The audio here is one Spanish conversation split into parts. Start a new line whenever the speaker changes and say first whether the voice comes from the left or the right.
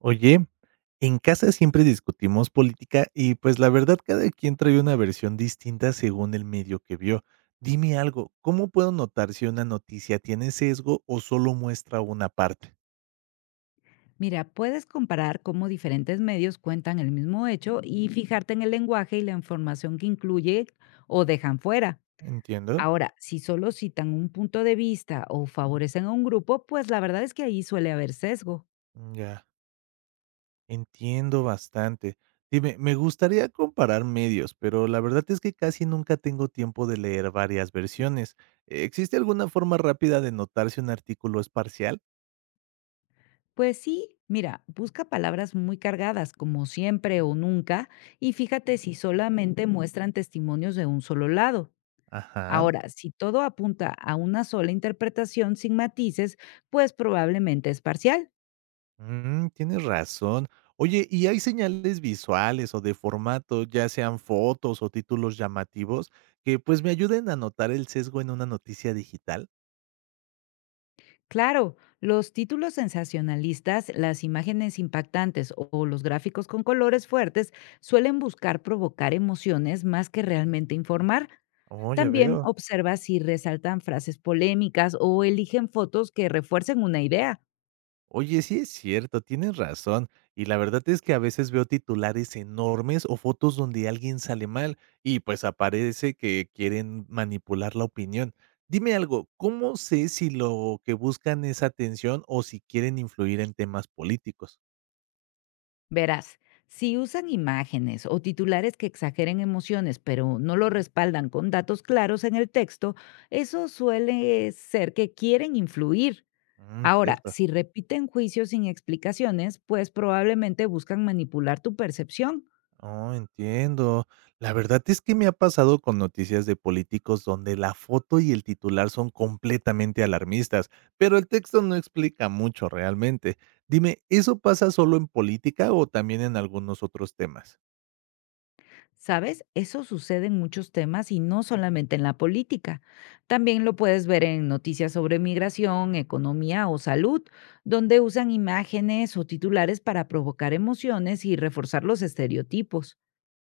right: Oye, en casa siempre discutimos política y pues la verdad cada quien trae una versión distinta según el medio que vio. Dime algo, ¿cómo puedo notar si una noticia tiene sesgo o solo muestra una parte?
left: Mira, puedes comparar cómo diferentes medios cuentan el mismo hecho y fijarte en el lenguaje y la información que incluye o dejan fuera.
right: ¿Entiendo?
left: Ahora, si solo citan un punto de vista o favorecen a un grupo, pues la verdad es que ahí suele haber sesgo.
right: Ya, entiendo bastante. Dime, me gustaría comparar medios, pero la verdad es que casi nunca tengo tiempo de leer varias versiones. ¿Existe alguna forma rápida de notar si un artículo es parcial?
left: Pues sí, mira, busca palabras muy cargadas como siempre o nunca y fíjate si solamente muestran testimonios de un solo lado.
right: Ajá.
left: Ahora, si todo apunta a una sola interpretación sin matices, pues probablemente es parcial.
right: Mm, tienes razón. Oye, ¿y hay señales visuales o de formato, ya sean fotos o títulos llamativos, que pues me ayuden a notar el sesgo en una noticia digital?
left: Claro, los títulos sensacionalistas, las imágenes impactantes o los gráficos con colores fuertes suelen buscar provocar emociones más que realmente informar.
right: Oh, ya
left: También
right: veo.
left: observa si resaltan frases polémicas o eligen fotos que refuercen una idea.
right: Oye, sí es cierto, tienes razón. Y la verdad es que a veces veo titulares enormes o fotos donde alguien sale mal y pues aparece que quieren manipular la opinión. Dime algo, ¿cómo sé si lo que buscan es atención o si quieren influir en temas políticos?
left: Verás, si usan imágenes o titulares que exageren emociones pero no lo respaldan con datos claros en el texto, eso suele ser que quieren influir.
right: Mm,
left: Ahora,
right: cierto.
left: si repiten juicios sin explicaciones, pues probablemente buscan manipular tu percepción.
right: Oh, entiendo. La verdad es que me ha pasado con noticias de políticos donde la foto y el titular son completamente alarmistas, pero el texto no explica mucho realmente. Dime, ¿eso pasa solo en política o también en algunos otros temas?
left: ¿Sabes? Eso sucede en muchos temas y no solamente en la política. También lo puedes ver en noticias sobre migración, economía o salud, donde usan imágenes o titulares para provocar emociones y reforzar los estereotipos.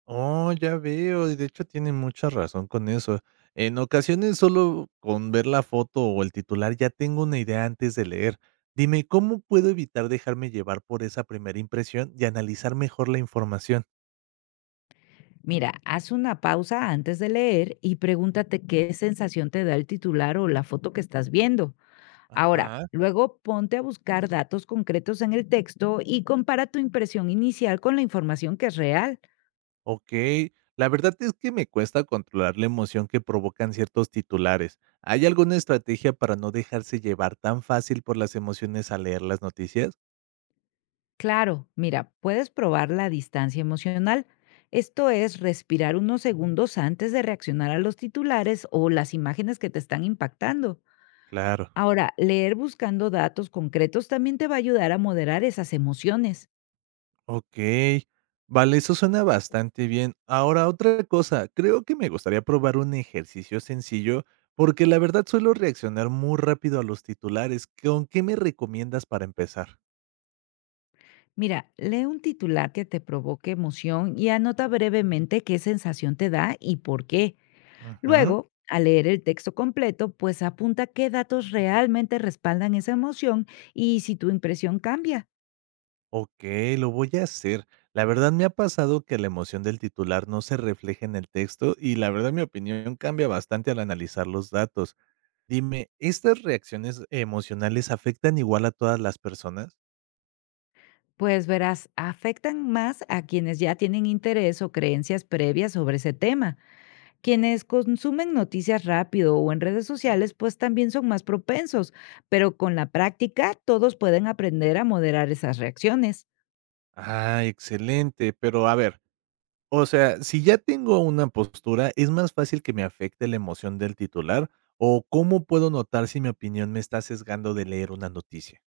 right: Oh, ya veo, y de hecho tiene mucha razón con eso. En ocasiones solo con ver la foto o el titular ya tengo una idea antes de leer. Dime, ¿cómo puedo evitar dejarme llevar por esa primera impresión y analizar mejor la información?
left: Mira, haz una pausa antes de leer y pregúntate qué sensación te da el titular o la foto que estás viendo. Ahora,
right: Ajá.
left: luego ponte a buscar datos concretos en el texto y compara tu impresión inicial con la información que es real.
right: Okey. La verdad es que me cuesta controlar la emoción que provocan ciertos titulares. ¿Hay alguna estrategia para no dejarse llevar tan fácil por las emociones al leer las noticias?
left: Claro, mira, puedes probar la distancia emocional. Esto es respirar unos segundos antes de reaccionar a los titulares o las imágenes que te están impactando.
right: Claro.
left: Ahora, leer buscando datos concretos también te va a ayudar a moderar esas emociones.
right: Okey. Vale, eso suena bastante bien. Ahora, otra cosa, creo que me gustaría probar un ejercicio sencillo, porque la verdad suelo reaccionar muy rápido a los titulares. ¿Con qué me recomiendas para empezar?
left: Mira, lee un titular que te provoque emoción y anota brevemente qué sensación te da y por qué.
right: Ujú.
left: Luego, al leer el texto completo, pues apunta qué datos realmente respaldan esa emoción y si tu impresión cambia,
right: Okey, lo voy a hacer. La verdad, me ha pasado que la emoción del titular no se refleja en el texto y, la verdad, mi opinión cambia bastante al analizar los datos. Dime, ¿estas reacciones emocionales afectan igual a todas las personas?
left: pues verás, afectan más a quienes ya tienen interés o creencias previas sobre ese tema. Quienes consumen noticias rápido o en redes sociales, pues también son más propensos, pero con la práctica todos pueden aprender a moderar esas reacciones.
right: Ah, excelente. Pero, a ver, o sea, si ya tengo una postura, ¿es más fácil que me afecte la emoción del titular? ¿O cómo puedo notar si mi opinión me está sesgando de leer una noticia?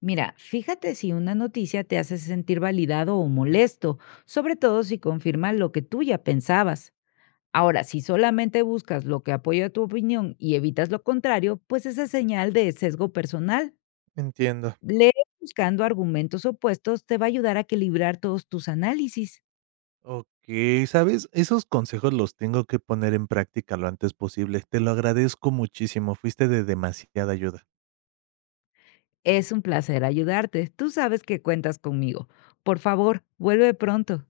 left: Mira, fíjate si una noticia te hace sentir validado o molesto, sobre todo si confirma lo que tú ya pensabas. Ahora, si solamente buscas lo que apoya tu opinión y evitas lo contrario, pues esa es señal de sesgo personal.
right: Entiendo.
left: Leer buscando argumentos opuestos te va a ayudar a equilibrar todos tus análisis.
right: Okey, ¿sabes? Esos consejos los tengo que poner en práctica lo antes posible. Te lo agradezco muchísimo, fuiste de demasiada ayuda.
left: Es un placer ayudarte. Tú sabes que cuentas conmigo. Por favor, vuelve pronto.